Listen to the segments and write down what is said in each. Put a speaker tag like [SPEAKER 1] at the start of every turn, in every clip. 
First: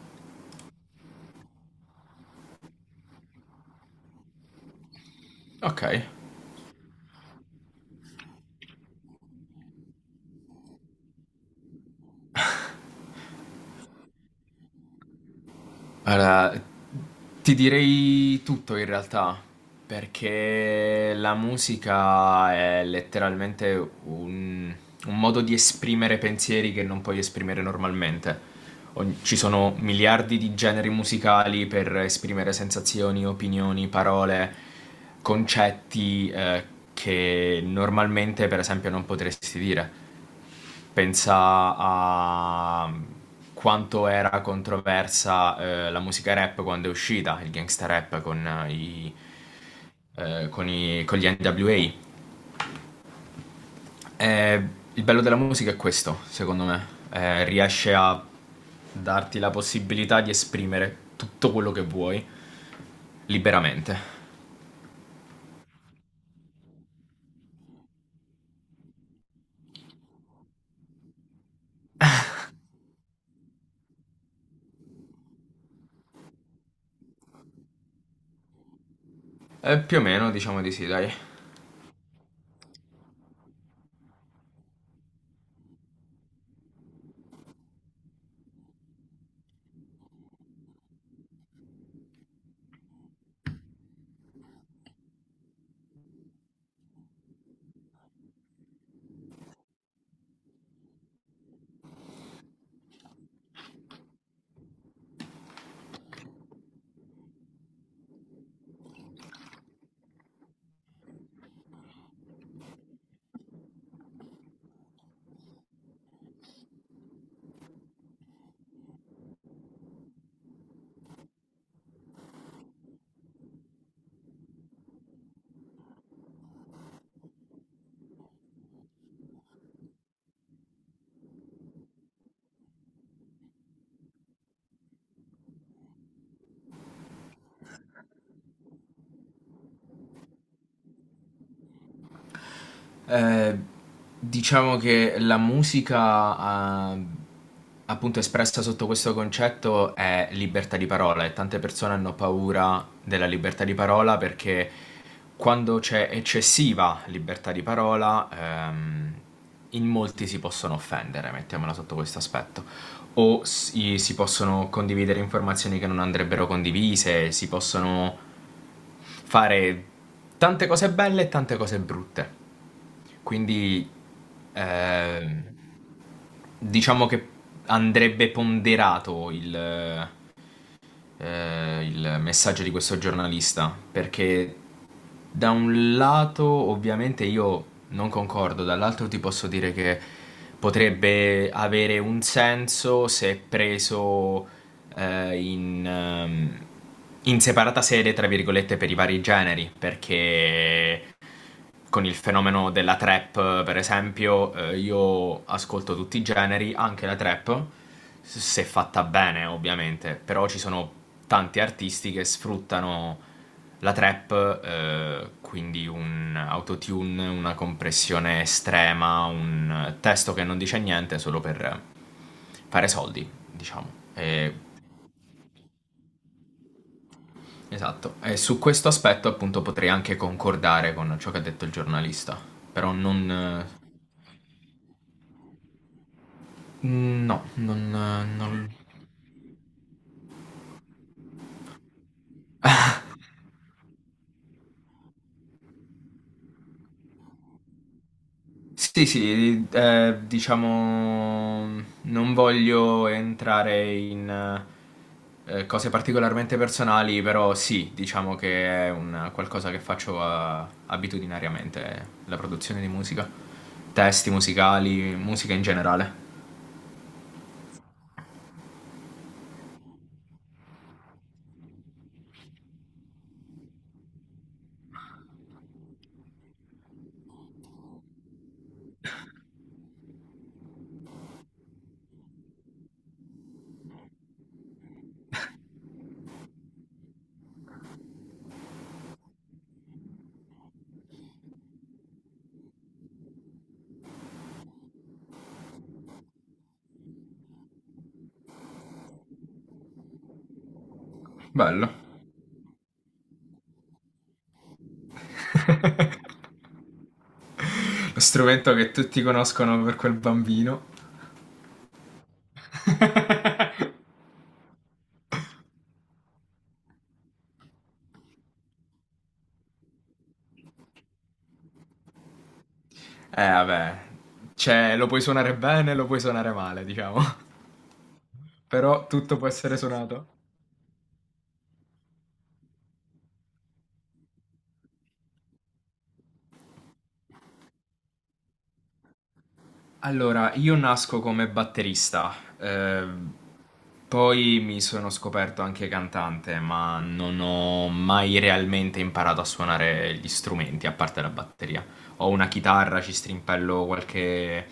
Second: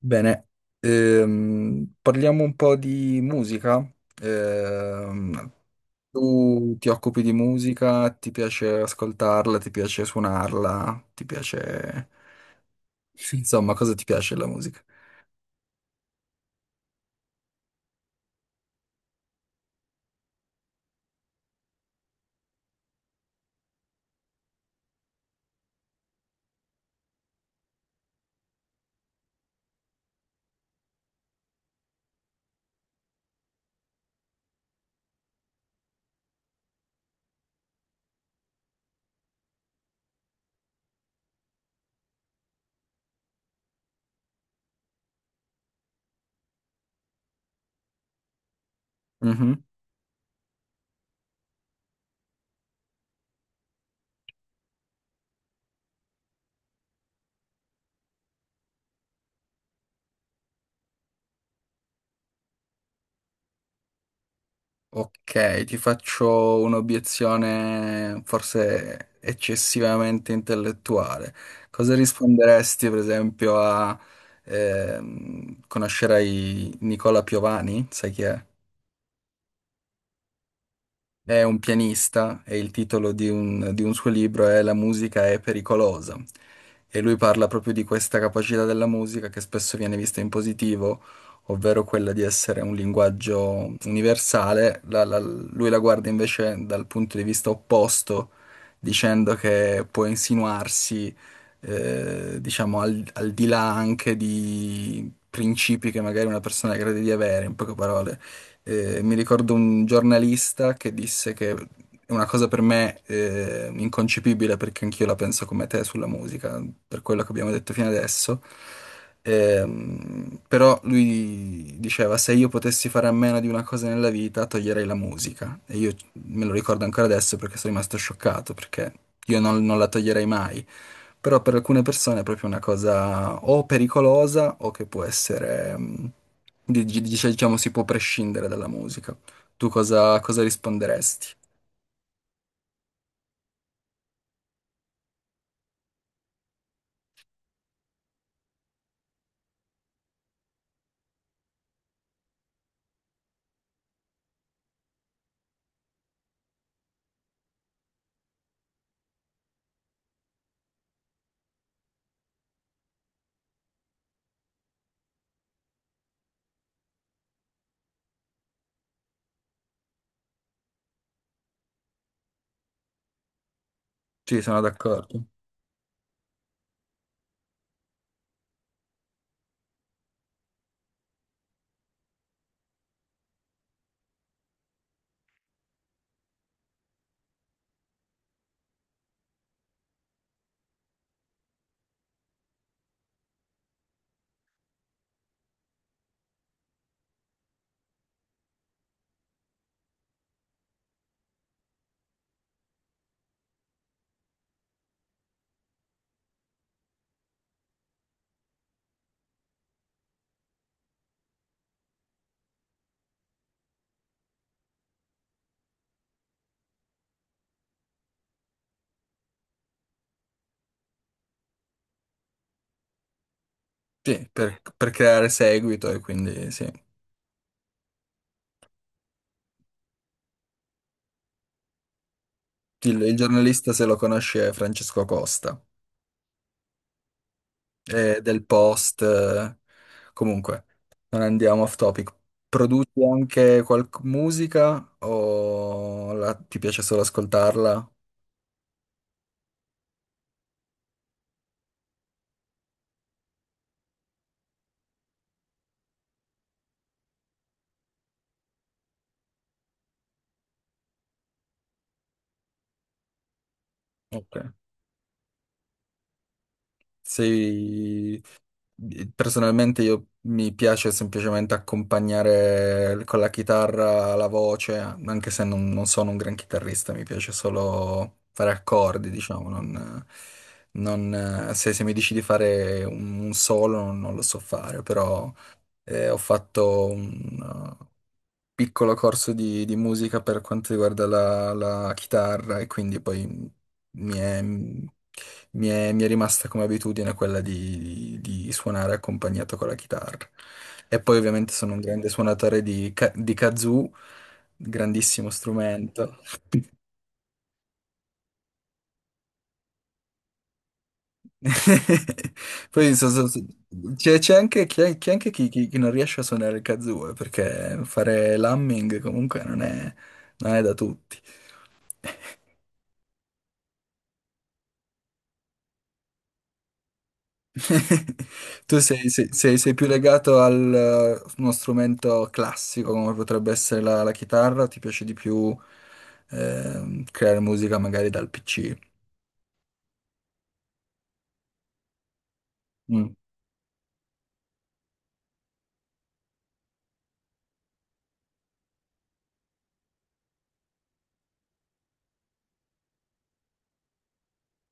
[SPEAKER 1] Bene, parliamo un po' di musica. Ehm,
[SPEAKER 2] Ok,
[SPEAKER 1] tu ti occupi di musica, ti piace ascoltarla, ti piace suonarla, ti piace... Sì. Insomma, cosa ti piace della musica?
[SPEAKER 2] allora ti direi tutto in realtà, perché la musica è letteralmente un modo di esprimere pensieri che non puoi esprimere normalmente. Ci sono miliardi di generi musicali per esprimere sensazioni, opinioni, parole, concetti che normalmente, per esempio, non potresti dire. Pensa a quanto era controversa la musica rap quando è uscita, il gangsta rap con, i-
[SPEAKER 1] Mhm.
[SPEAKER 2] con i- con gli NWA. Eh, il bello della musica è questo, secondo me. Riesce a darti la possibilità di esprimere tutto quello che vuoi liberamente.
[SPEAKER 1] Ok, ti faccio un'obiezione forse eccessivamente intellettuale. Cosa risponderesti, per esempio, a... conoscerai Nicola Piovani? Sai chi è?
[SPEAKER 2] Più o meno, diciamo di sì, dai.
[SPEAKER 1] È un pianista e il titolo di un, suo libro è La musica è pericolosa. E lui parla proprio di questa capacità della musica che spesso viene vista in positivo, ovvero quella di essere un linguaggio universale. Lui la guarda invece dal punto di vista opposto, dicendo che può insinuarsi, diciamo, al di là anche di principi che magari una persona crede di avere, in poche parole. Mi ricordo un giornalista che disse che è una cosa per me inconcepibile, perché anch'io la penso come te sulla musica, per quello che abbiamo detto fino adesso. Però lui diceva: "Se io potessi fare a meno di una cosa nella vita, toglierei la musica". E io me lo ricordo ancora adesso perché sono rimasto scioccato, perché io non la toglierei mai. Però per alcune persone è proprio una cosa o pericolosa o che può essere, diciamo, si può prescindere dalla musica. Tu cosa risponderesti?
[SPEAKER 2] Eh, diciamo che la musica, appunto espressa sotto questo concetto, è libertà di parola e tante persone hanno paura della libertà di parola perché quando c'è eccessiva libertà di parola, in molti si possono offendere, mettiamola sotto questo aspetto. O si possono condividere informazioni che non andrebbero condivise, si possono fare tante cose belle e tante cose brutte. Quindi
[SPEAKER 1] Sì, sono d'accordo.
[SPEAKER 2] eh, diciamo che andrebbe ponderato il messaggio di questo giornalista, perché da un lato ovviamente io non concordo, dall'altro ti posso dire che potrebbe avere un senso se preso eh, in, ehm, in separata sede, tra virgolette, per i vari generi, perché con il fenomeno della trap, per esempio, io ascolto tutti i generi, anche la trap, se fatta bene, ovviamente, però ci sono tanti artisti che sfruttano la trap, quindi un autotune, una compressione estrema, un testo che non dice niente solo per fare soldi, diciamo.
[SPEAKER 1] Sì, per creare seguito, e quindi sì.
[SPEAKER 2] Esatto. E su questo aspetto, appunto, potrei anche concordare con ciò che ha detto il giornalista, però
[SPEAKER 1] Il
[SPEAKER 2] non eh,
[SPEAKER 1] giornalista, se lo conosci, è Francesco Costa.
[SPEAKER 2] mm, no, non,
[SPEAKER 1] Del
[SPEAKER 2] non-
[SPEAKER 1] Post. Comunque, non andiamo off topic. Produci anche qualche musica o ti piace solo ascoltarla?
[SPEAKER 2] Sì, sì, diciamo, non voglio entrare in cose particolarmente personali, però sì, diciamo che è un qualcosa che faccio abitudinariamente, la produzione di musica, testi
[SPEAKER 1] Ok.
[SPEAKER 2] musicali, musica in generale.
[SPEAKER 1] Sei... Personalmente io mi piace semplicemente accompagnare con la chitarra la voce, anche se non sono un gran chitarrista, mi piace solo fare accordi, diciamo, non, se mi dici di fare un, solo non lo so fare, però ho fatto un uh, piccolo corso di, musica per quanto riguarda la chitarra, e quindi poi mi è, mi è rimasta come abitudine quella di suonare accompagnato con la chitarra. E poi ovviamente sono un
[SPEAKER 2] Bello.
[SPEAKER 1] grande suonatore di kazoo, grandissimo strumento.
[SPEAKER 2] Lo strumento che tutti conoscono per quel bambino.
[SPEAKER 1] Poi so- so- so- C'è anche, chi c'è anche chi, chi- chi non riesce a suonare il kazoo, perché fare l'humming comunque non è da tutti.
[SPEAKER 2] Vabbè, cioè, lo puoi suonare bene, lo puoi suonare male, diciamo.
[SPEAKER 1] Tu sei,
[SPEAKER 2] Però
[SPEAKER 1] sei-
[SPEAKER 2] tutto può
[SPEAKER 1] sei- sei
[SPEAKER 2] essere
[SPEAKER 1] più
[SPEAKER 2] suonato.
[SPEAKER 1] legato al uno strumento classico come potrebbe essere la chitarra, o ti piace di più creare musica magari dal PC?
[SPEAKER 2] Allora, io nasco come batterista,
[SPEAKER 1] Mm.
[SPEAKER 2] ehm, poi mi sono scoperto anche cantante, ma non ho mai realmente imparato a suonare gli strumenti, a parte la batteria. Ho una chitarra, ci strimpello qualche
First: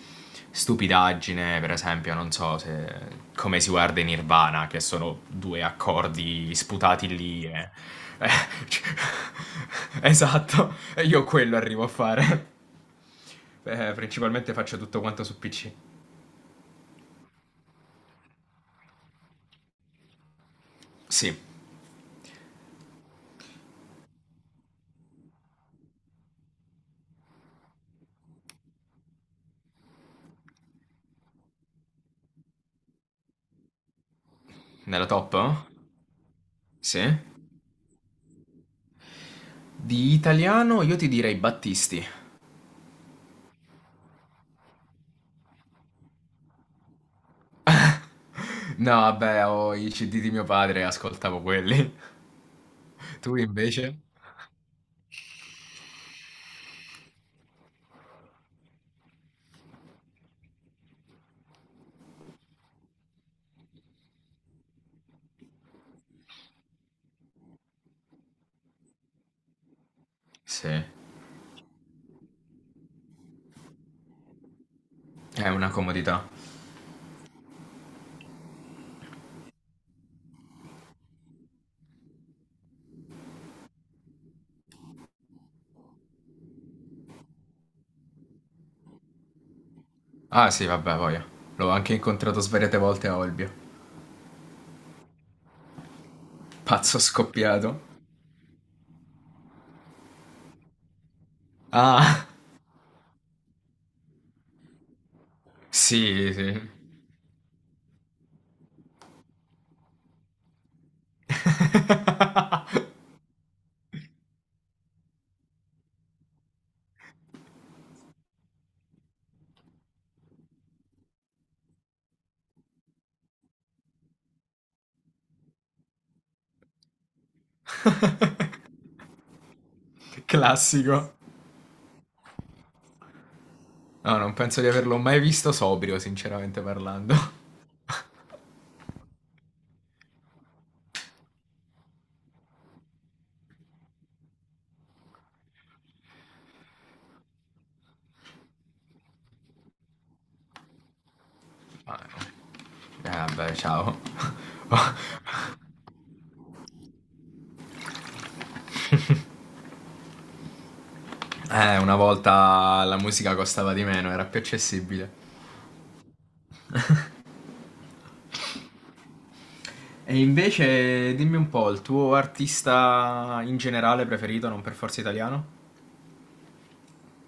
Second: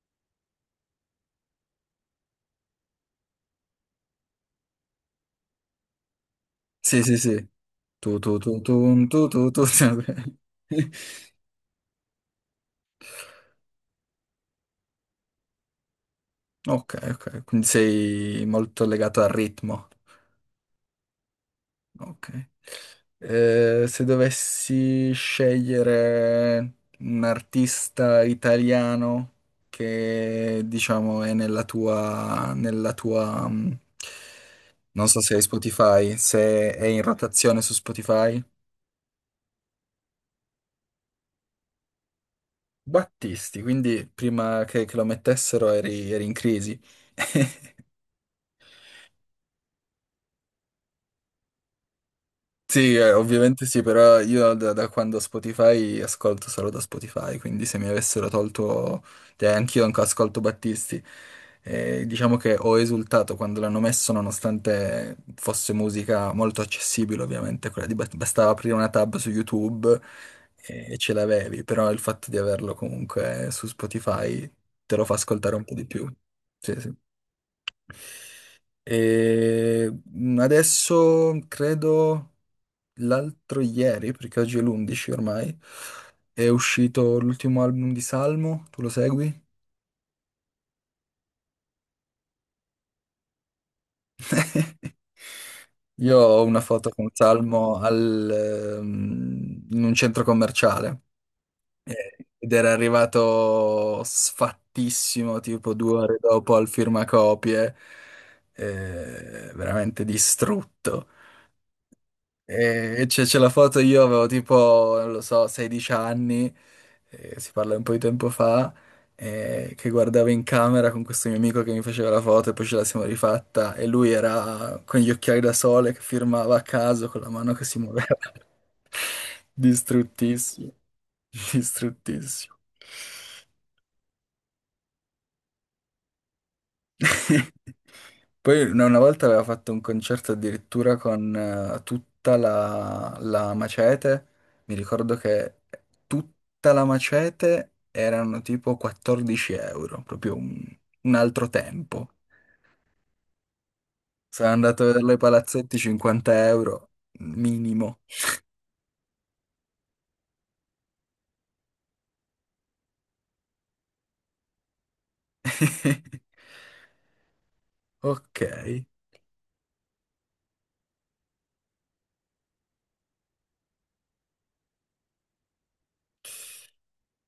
[SPEAKER 2] stupidaggine, per esempio, non so se come si guarda in Nirvana, che sono due accordi
[SPEAKER 1] Sì,
[SPEAKER 2] sputati
[SPEAKER 1] sì,
[SPEAKER 2] lì
[SPEAKER 1] sì.
[SPEAKER 2] e...
[SPEAKER 1] Tu, tu, tu, tu, tu, tu, tu.
[SPEAKER 2] Esatto, io quello arrivo a fare. Beh, principalmente faccio tutto quanto su PC.
[SPEAKER 1] Ok, ok, quindi sei molto legato al ritmo.
[SPEAKER 2] Sì,
[SPEAKER 1] Ok. Se dovessi scegliere un artista italiano che diciamo è nella tua,
[SPEAKER 2] nella
[SPEAKER 1] non so se
[SPEAKER 2] top?
[SPEAKER 1] hai Spotify, se è in
[SPEAKER 2] Sì.
[SPEAKER 1] rotazione su Spotify.
[SPEAKER 2] Di italiano io ti direi Battisti.
[SPEAKER 1] Battisti, quindi prima che lo mettessero eri in crisi.
[SPEAKER 2] No, beh, ho i CD di mio padre, ascoltavo quelli.
[SPEAKER 1] Sì,
[SPEAKER 2] Tu
[SPEAKER 1] ovviamente sì,
[SPEAKER 2] invece?
[SPEAKER 1] però io da quando Spotify ascolto solo da Spotify, quindi se mi avessero tolto, cioè anch'io anche ascolto Battisti. Diciamo che ho esultato quando l'hanno messo, nonostante fosse musica molto accessibile, ovviamente, quella di bastava aprire una tab su YouTube
[SPEAKER 2] Sì, è
[SPEAKER 1] e ce l'avevi, però il fatto di averlo comunque su Spotify te lo fa ascoltare un
[SPEAKER 2] una
[SPEAKER 1] po' di più.
[SPEAKER 2] comodità.
[SPEAKER 1] Sì, sì. E adesso credo l'altro ieri, perché oggi è l'11 ormai, è uscito l'ultimo album di Salmo, tu lo segui?
[SPEAKER 2] Ah sì, vabbè, voglio. L'ho anche incontrato svariate volte a Olbia.
[SPEAKER 1] Io ho una foto
[SPEAKER 2] Pazzo
[SPEAKER 1] con Salmo
[SPEAKER 2] scoppiato.
[SPEAKER 1] al, in un centro commerciale
[SPEAKER 2] Ah,
[SPEAKER 1] ed era arrivato sfattissimo, tipo due ore
[SPEAKER 2] sì,
[SPEAKER 1] dopo al
[SPEAKER 2] sì.
[SPEAKER 1] firmacopie, veramente distrutto. E c'è la foto, io avevo tipo, non lo so, 16 anni, si parla un po' di tempo fa, che guardavo in camera con questo mio amico che mi faceva la foto, e poi ce la siamo rifatta e lui era con gli occhiali da sole che firmava a caso con la mano che si muoveva. Distruttissimo,
[SPEAKER 2] Classico.
[SPEAKER 1] distruttissimo.
[SPEAKER 2] No, non penso di averlo mai visto sobrio, sinceramente parlando.
[SPEAKER 1] Poi una volta aveva fatto un concerto addirittura con tutta la Macete, mi ricordo che tutta la Macete erano tipo 14 euro, proprio un, altro
[SPEAKER 2] Ah,
[SPEAKER 1] tempo.
[SPEAKER 2] no. Eh vabbè, ciao.
[SPEAKER 1] Sono andato a vedere i palazzetti 50 euro minimo.
[SPEAKER 2] Una volta la musica costava di meno, era più accessibile.
[SPEAKER 1] Ok.
[SPEAKER 2] E invece dimmi un po', il tuo artista in generale preferito, non per forza italiano?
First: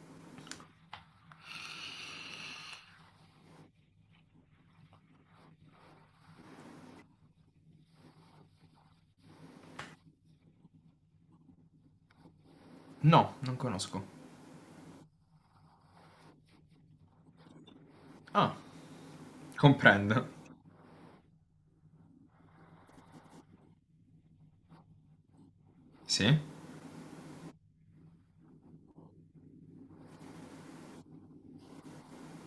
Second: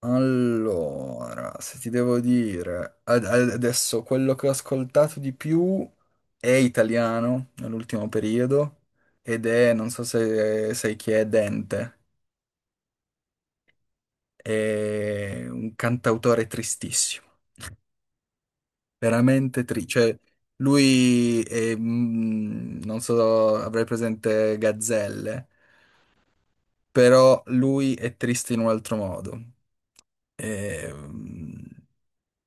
[SPEAKER 1] Allora, se ti devo dire, adesso quello che ho ascoltato di più è italiano nell'ultimo periodo, ed è, non so se sai chi è, Dente,
[SPEAKER 2] No, non conosco.
[SPEAKER 1] è un cantautore tristissimo,
[SPEAKER 2] Ah,
[SPEAKER 1] veramente triste, cioè
[SPEAKER 2] comprendo.
[SPEAKER 1] lui è, non so, avrai presente Gazzelle,
[SPEAKER 2] Sì?
[SPEAKER 1] però lui è triste in un altro modo. Ehm,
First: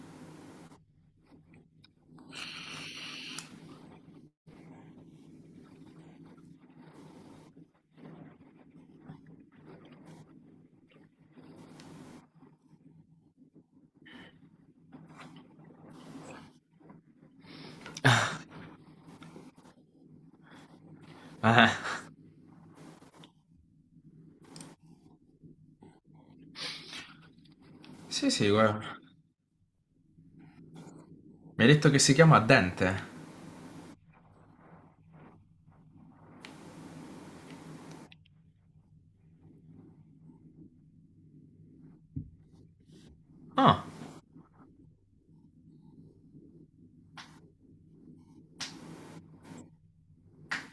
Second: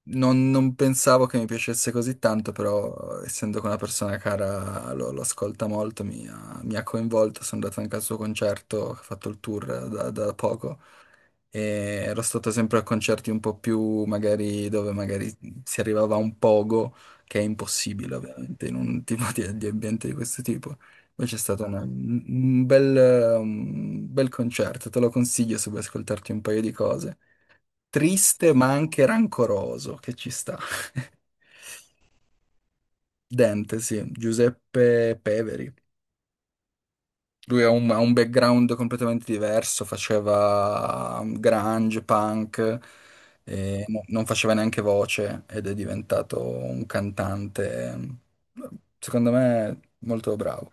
[SPEAKER 1] Non, non pensavo che mi piacesse così tanto, però essendo che una persona cara lo ascolta molto, mi ha, coinvolto, sono andato anche al suo concerto, che ha fatto il tour da poco, e ero stato sempre a concerti un po' più magari dove magari si arrivava a un pogo, che è impossibile ovviamente in un tipo di ambiente di questo tipo. Invece è stato
[SPEAKER 2] Eh,
[SPEAKER 1] un bel concerto, te lo consiglio se vuoi ascoltarti un paio di cose
[SPEAKER 2] sì, sì,
[SPEAKER 1] triste ma
[SPEAKER 2] guarda.
[SPEAKER 1] anche rancoroso, che ci sta.
[SPEAKER 2] Mi hai detto che si chiama Dente.
[SPEAKER 1] Dente, sì, Giuseppe Peveri. Lui ha un background completamente diverso, faceva grunge, punk, e
[SPEAKER 2] Ah,
[SPEAKER 1] non faceva neanche voce, ed è diventato un cantante, secondo me, molto bravo.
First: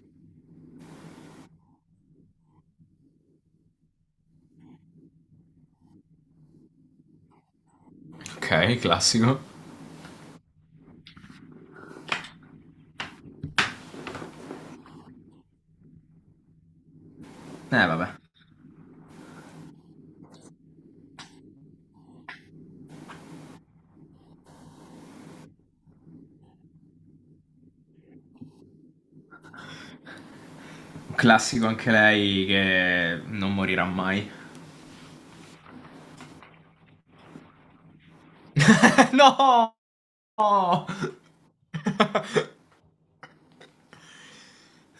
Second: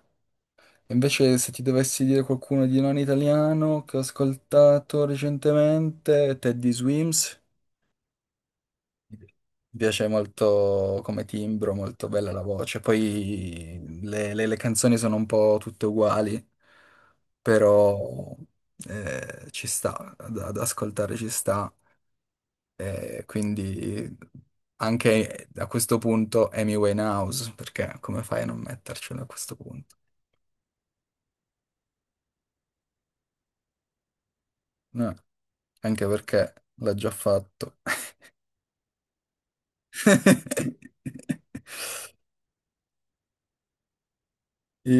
[SPEAKER 1] Invece, se ti dovessi dire qualcuno di non italiano che ho ascoltato recentemente, Teddy Swims.
[SPEAKER 2] ok, classico.
[SPEAKER 1] Mi piace molto come timbro, molto bella la voce. Poi le, le canzoni sono un po' tutte uguali,
[SPEAKER 2] Vabbè.
[SPEAKER 1] però ci sta, ad ascoltare ci sta. E quindi anche a questo punto Amy Winehouse, perché come fai a non mettercelo a questo punto?
[SPEAKER 2] Un classico anche lei che non morirà mai.
[SPEAKER 1] No, anche perché l'ha già fatto.
[SPEAKER 2] No!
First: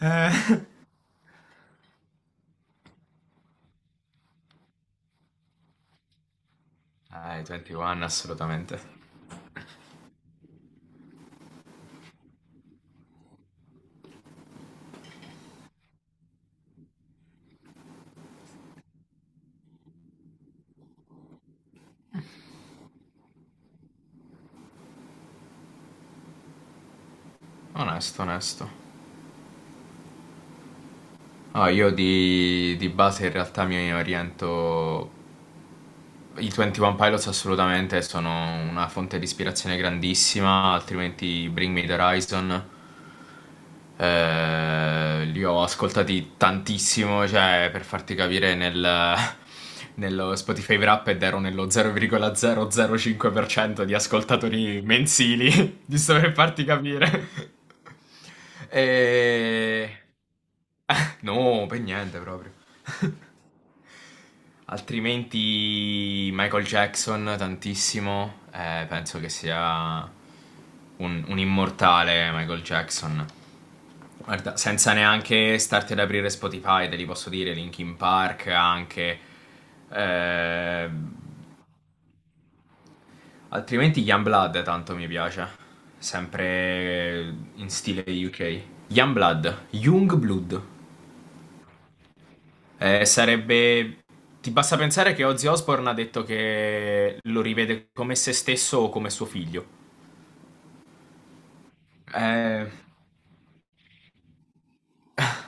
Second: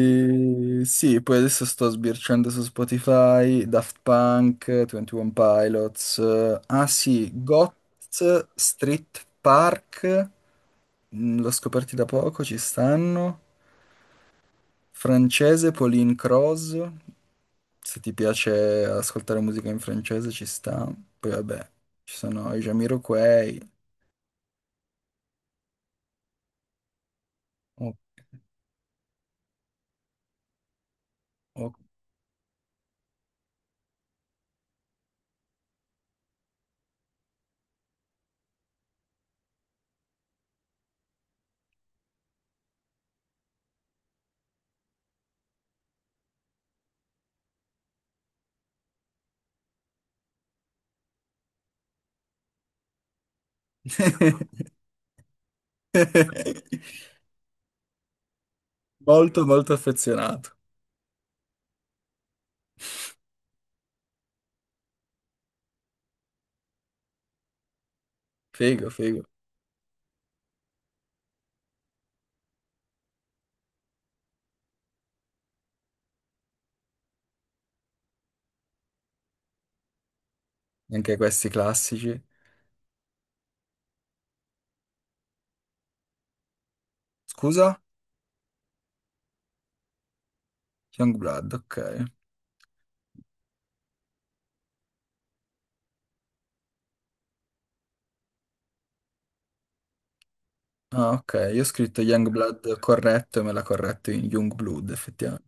[SPEAKER 2] Eh.
[SPEAKER 1] sì, poi adesso sto sbirciando su Spotify, Daft Punk, 21 Pilots, ah sì,
[SPEAKER 2] I
[SPEAKER 1] Goth,
[SPEAKER 2] 21 assolutamente.
[SPEAKER 1] Street Park, mm, l'ho scoperti da poco, ci stanno, francese, Pauline Cross, se ti piace ascoltare musica in francese ci sta, poi vabbè, ci sono i Jamiroquai. Oh,
[SPEAKER 2] Onesto, onesto. No,
[SPEAKER 1] oh.
[SPEAKER 2] io di base in realtà mi oriento. I 21 Pilots assolutamente sono una fonte di ispirazione grandissima, altrimenti Bring Me the Horizon. Li ho ascoltati tantissimo, cioè per farti capire nello Spotify Wrapped ero nello 0,005% di ascoltatori mensili, giusto per farti capire.
[SPEAKER 1] molto molto
[SPEAKER 2] E...
[SPEAKER 1] affezionato,
[SPEAKER 2] No, per niente proprio. Altrimenti Michael Jackson tantissimo,
[SPEAKER 1] figo,
[SPEAKER 2] penso
[SPEAKER 1] figo,
[SPEAKER 2] che sia un immortale Michael Jackson. Guarda, senza neanche starti ad aprire Spotify, te li posso dire, Linkin Park anche. Eh,
[SPEAKER 1] anche questi classici.
[SPEAKER 2] altrimenti Youngblood tanto mi piace, sempre in
[SPEAKER 1] Scusa?
[SPEAKER 2] stile UK. Youngblood, Youngblood.
[SPEAKER 1] Youngblood, ok.
[SPEAKER 2] Sarebbe. Ti basta pensare che Ozzy Osbourne ha detto che lo rivede come se stesso o come suo figlio.
[SPEAKER 1] Ah, ok, io ho scritto
[SPEAKER 2] Eh,
[SPEAKER 1] Youngblood corretto e me l'ha corretto in Youngblood, effettivamente.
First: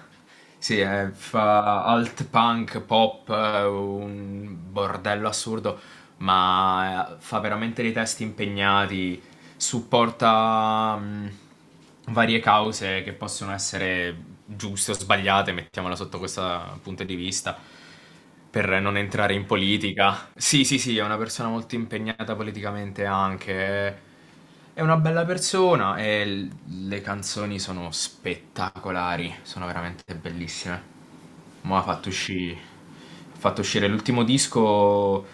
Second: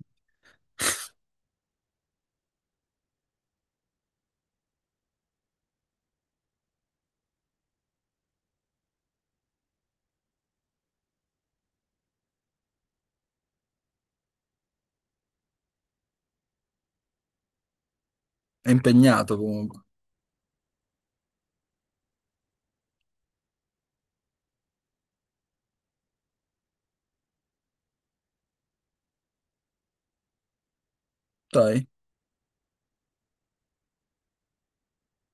[SPEAKER 2] sì, fa alt punk, pop, un bordello assurdo, ma fa veramente dei testi impegnati, supporta varie cause che possono essere giuste o sbagliate, mettiamola sotto questo punto di vista.
[SPEAKER 1] È
[SPEAKER 2] Per non entrare
[SPEAKER 1] impegnato
[SPEAKER 2] in
[SPEAKER 1] comunque.
[SPEAKER 2] politica. Sì, sì, sì, è una persona molto impegnata politicamente anche. È una bella persona e le canzoni sono spettacolari, sono veramente bellissime. Mo'
[SPEAKER 1] Dai.
[SPEAKER 2] ha fatto uscire l'ultimo disco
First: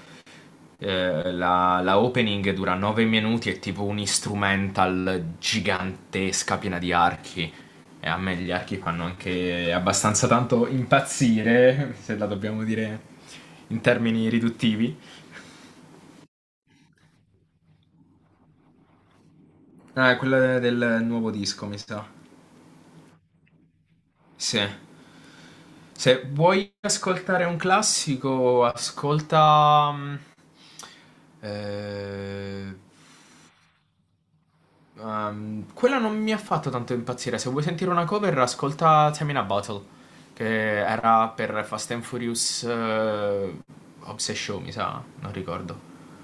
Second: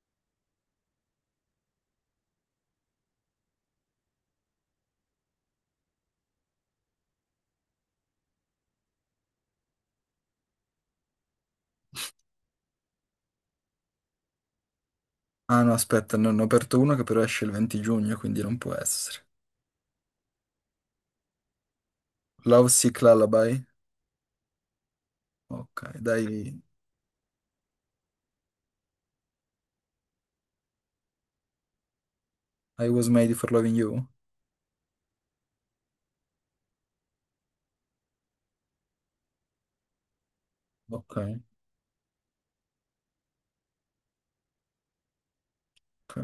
[SPEAKER 2] la opening dura 9 minuti, è tipo un instrumental gigantesca piena di archi. E a me gli archi fanno anche abbastanza tanto impazzire, se la dobbiamo dire in termini riduttivi.
[SPEAKER 1] Ah no, aspetta, ne ho aperto uno che però esce il 20 giugno, quindi non può essere.
[SPEAKER 2] Ah, quella del nuovo disco, mi sa.
[SPEAKER 1] Love Sick Lullaby?
[SPEAKER 2] Sì.
[SPEAKER 1] Ok,
[SPEAKER 2] Se
[SPEAKER 1] dai.
[SPEAKER 2] vuoi ascoltare un classico, ascolta. Eh,
[SPEAKER 1] I was made for loving you?
[SPEAKER 2] Quella non mi ha fatto tanto impazzire. Se vuoi sentire una cover, ascolta Tamina Battle, che
[SPEAKER 1] Ok,
[SPEAKER 2] era per Fast and Furious Obsession, mi sa, non ricordo.
[SPEAKER 1] ok.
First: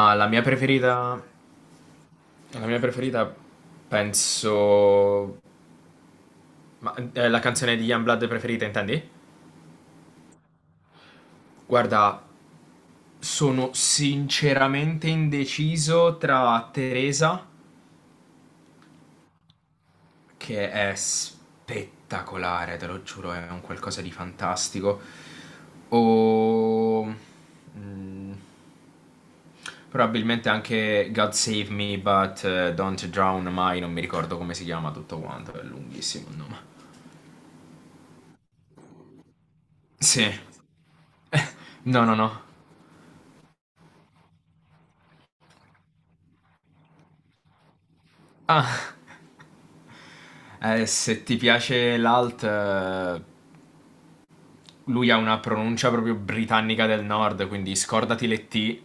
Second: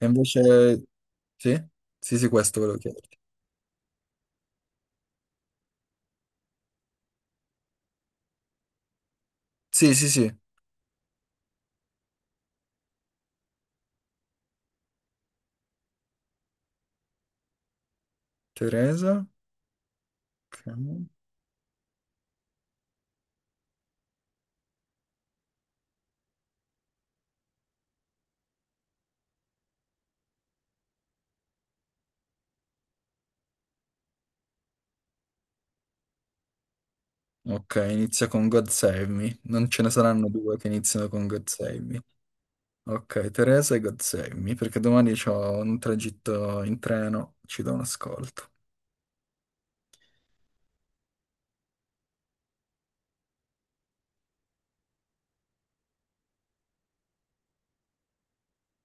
[SPEAKER 1] E
[SPEAKER 2] la mia
[SPEAKER 1] invece...
[SPEAKER 2] preferita,
[SPEAKER 1] Sì? Sì, sì, questo
[SPEAKER 2] la
[SPEAKER 1] volevo
[SPEAKER 2] mia
[SPEAKER 1] chiedere.
[SPEAKER 2] preferita penso. Ma la canzone di Youngblood preferita, intendi?
[SPEAKER 1] Sì, sì, sì.
[SPEAKER 2] Guarda, sono sinceramente indeciso tra Teresa
[SPEAKER 1] Teresa?
[SPEAKER 2] che è
[SPEAKER 1] Ok.
[SPEAKER 2] spettacolare, te lo giuro, è un qualcosa di fantastico. O mm, probabilmente anche God Save Me, but Don't Drown Mai, non mi ricordo come si chiama tutto quanto, è lunghissimo il nome.
[SPEAKER 1] Ok, inizia con God Save Me. Non ce ne
[SPEAKER 2] Sì,
[SPEAKER 1] saranno due che iniziano con God Save Me.
[SPEAKER 2] no, no, no.
[SPEAKER 1] Ok, Teresa e God Save Me, perché domani ho un tragitto in treno, ci do un ascolto.
[SPEAKER 2] Ah, se ti piace l'alt, lui ha una pronuncia proprio britannica del nord, quindi scordati le T.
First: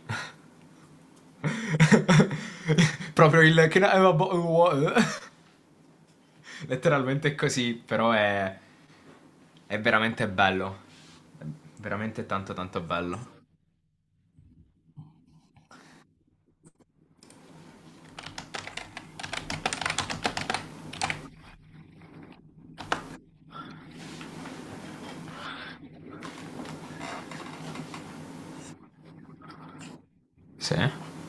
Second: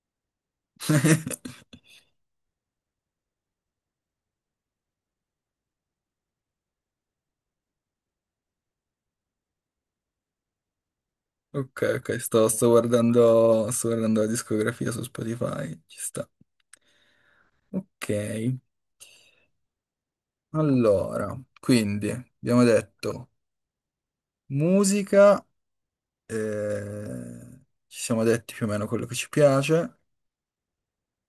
[SPEAKER 2] proprio il... Can I have a bo- Letteralmente è così, però è veramente bello. È
[SPEAKER 1] Ok, ok,
[SPEAKER 2] veramente
[SPEAKER 1] sto,
[SPEAKER 2] tanto tanto bello.
[SPEAKER 1] sto guardando la discografia su Spotify, ci sta. Ok, allora, quindi abbiamo detto musica, eh, ci siamo detti più o meno quello che ci piace,
[SPEAKER 2] Sì.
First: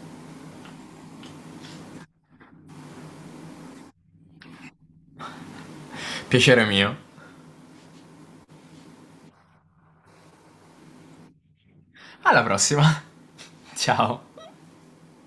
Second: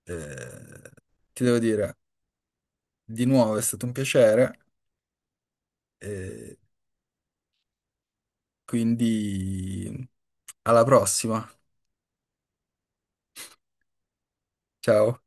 [SPEAKER 1] eh, ti devo dire, di nuovo è stato un piacere, eh,
[SPEAKER 2] Piacere mio.
[SPEAKER 1] quindi alla prossima.
[SPEAKER 2] Alla prossima. Ciao.
[SPEAKER 1] Ciao.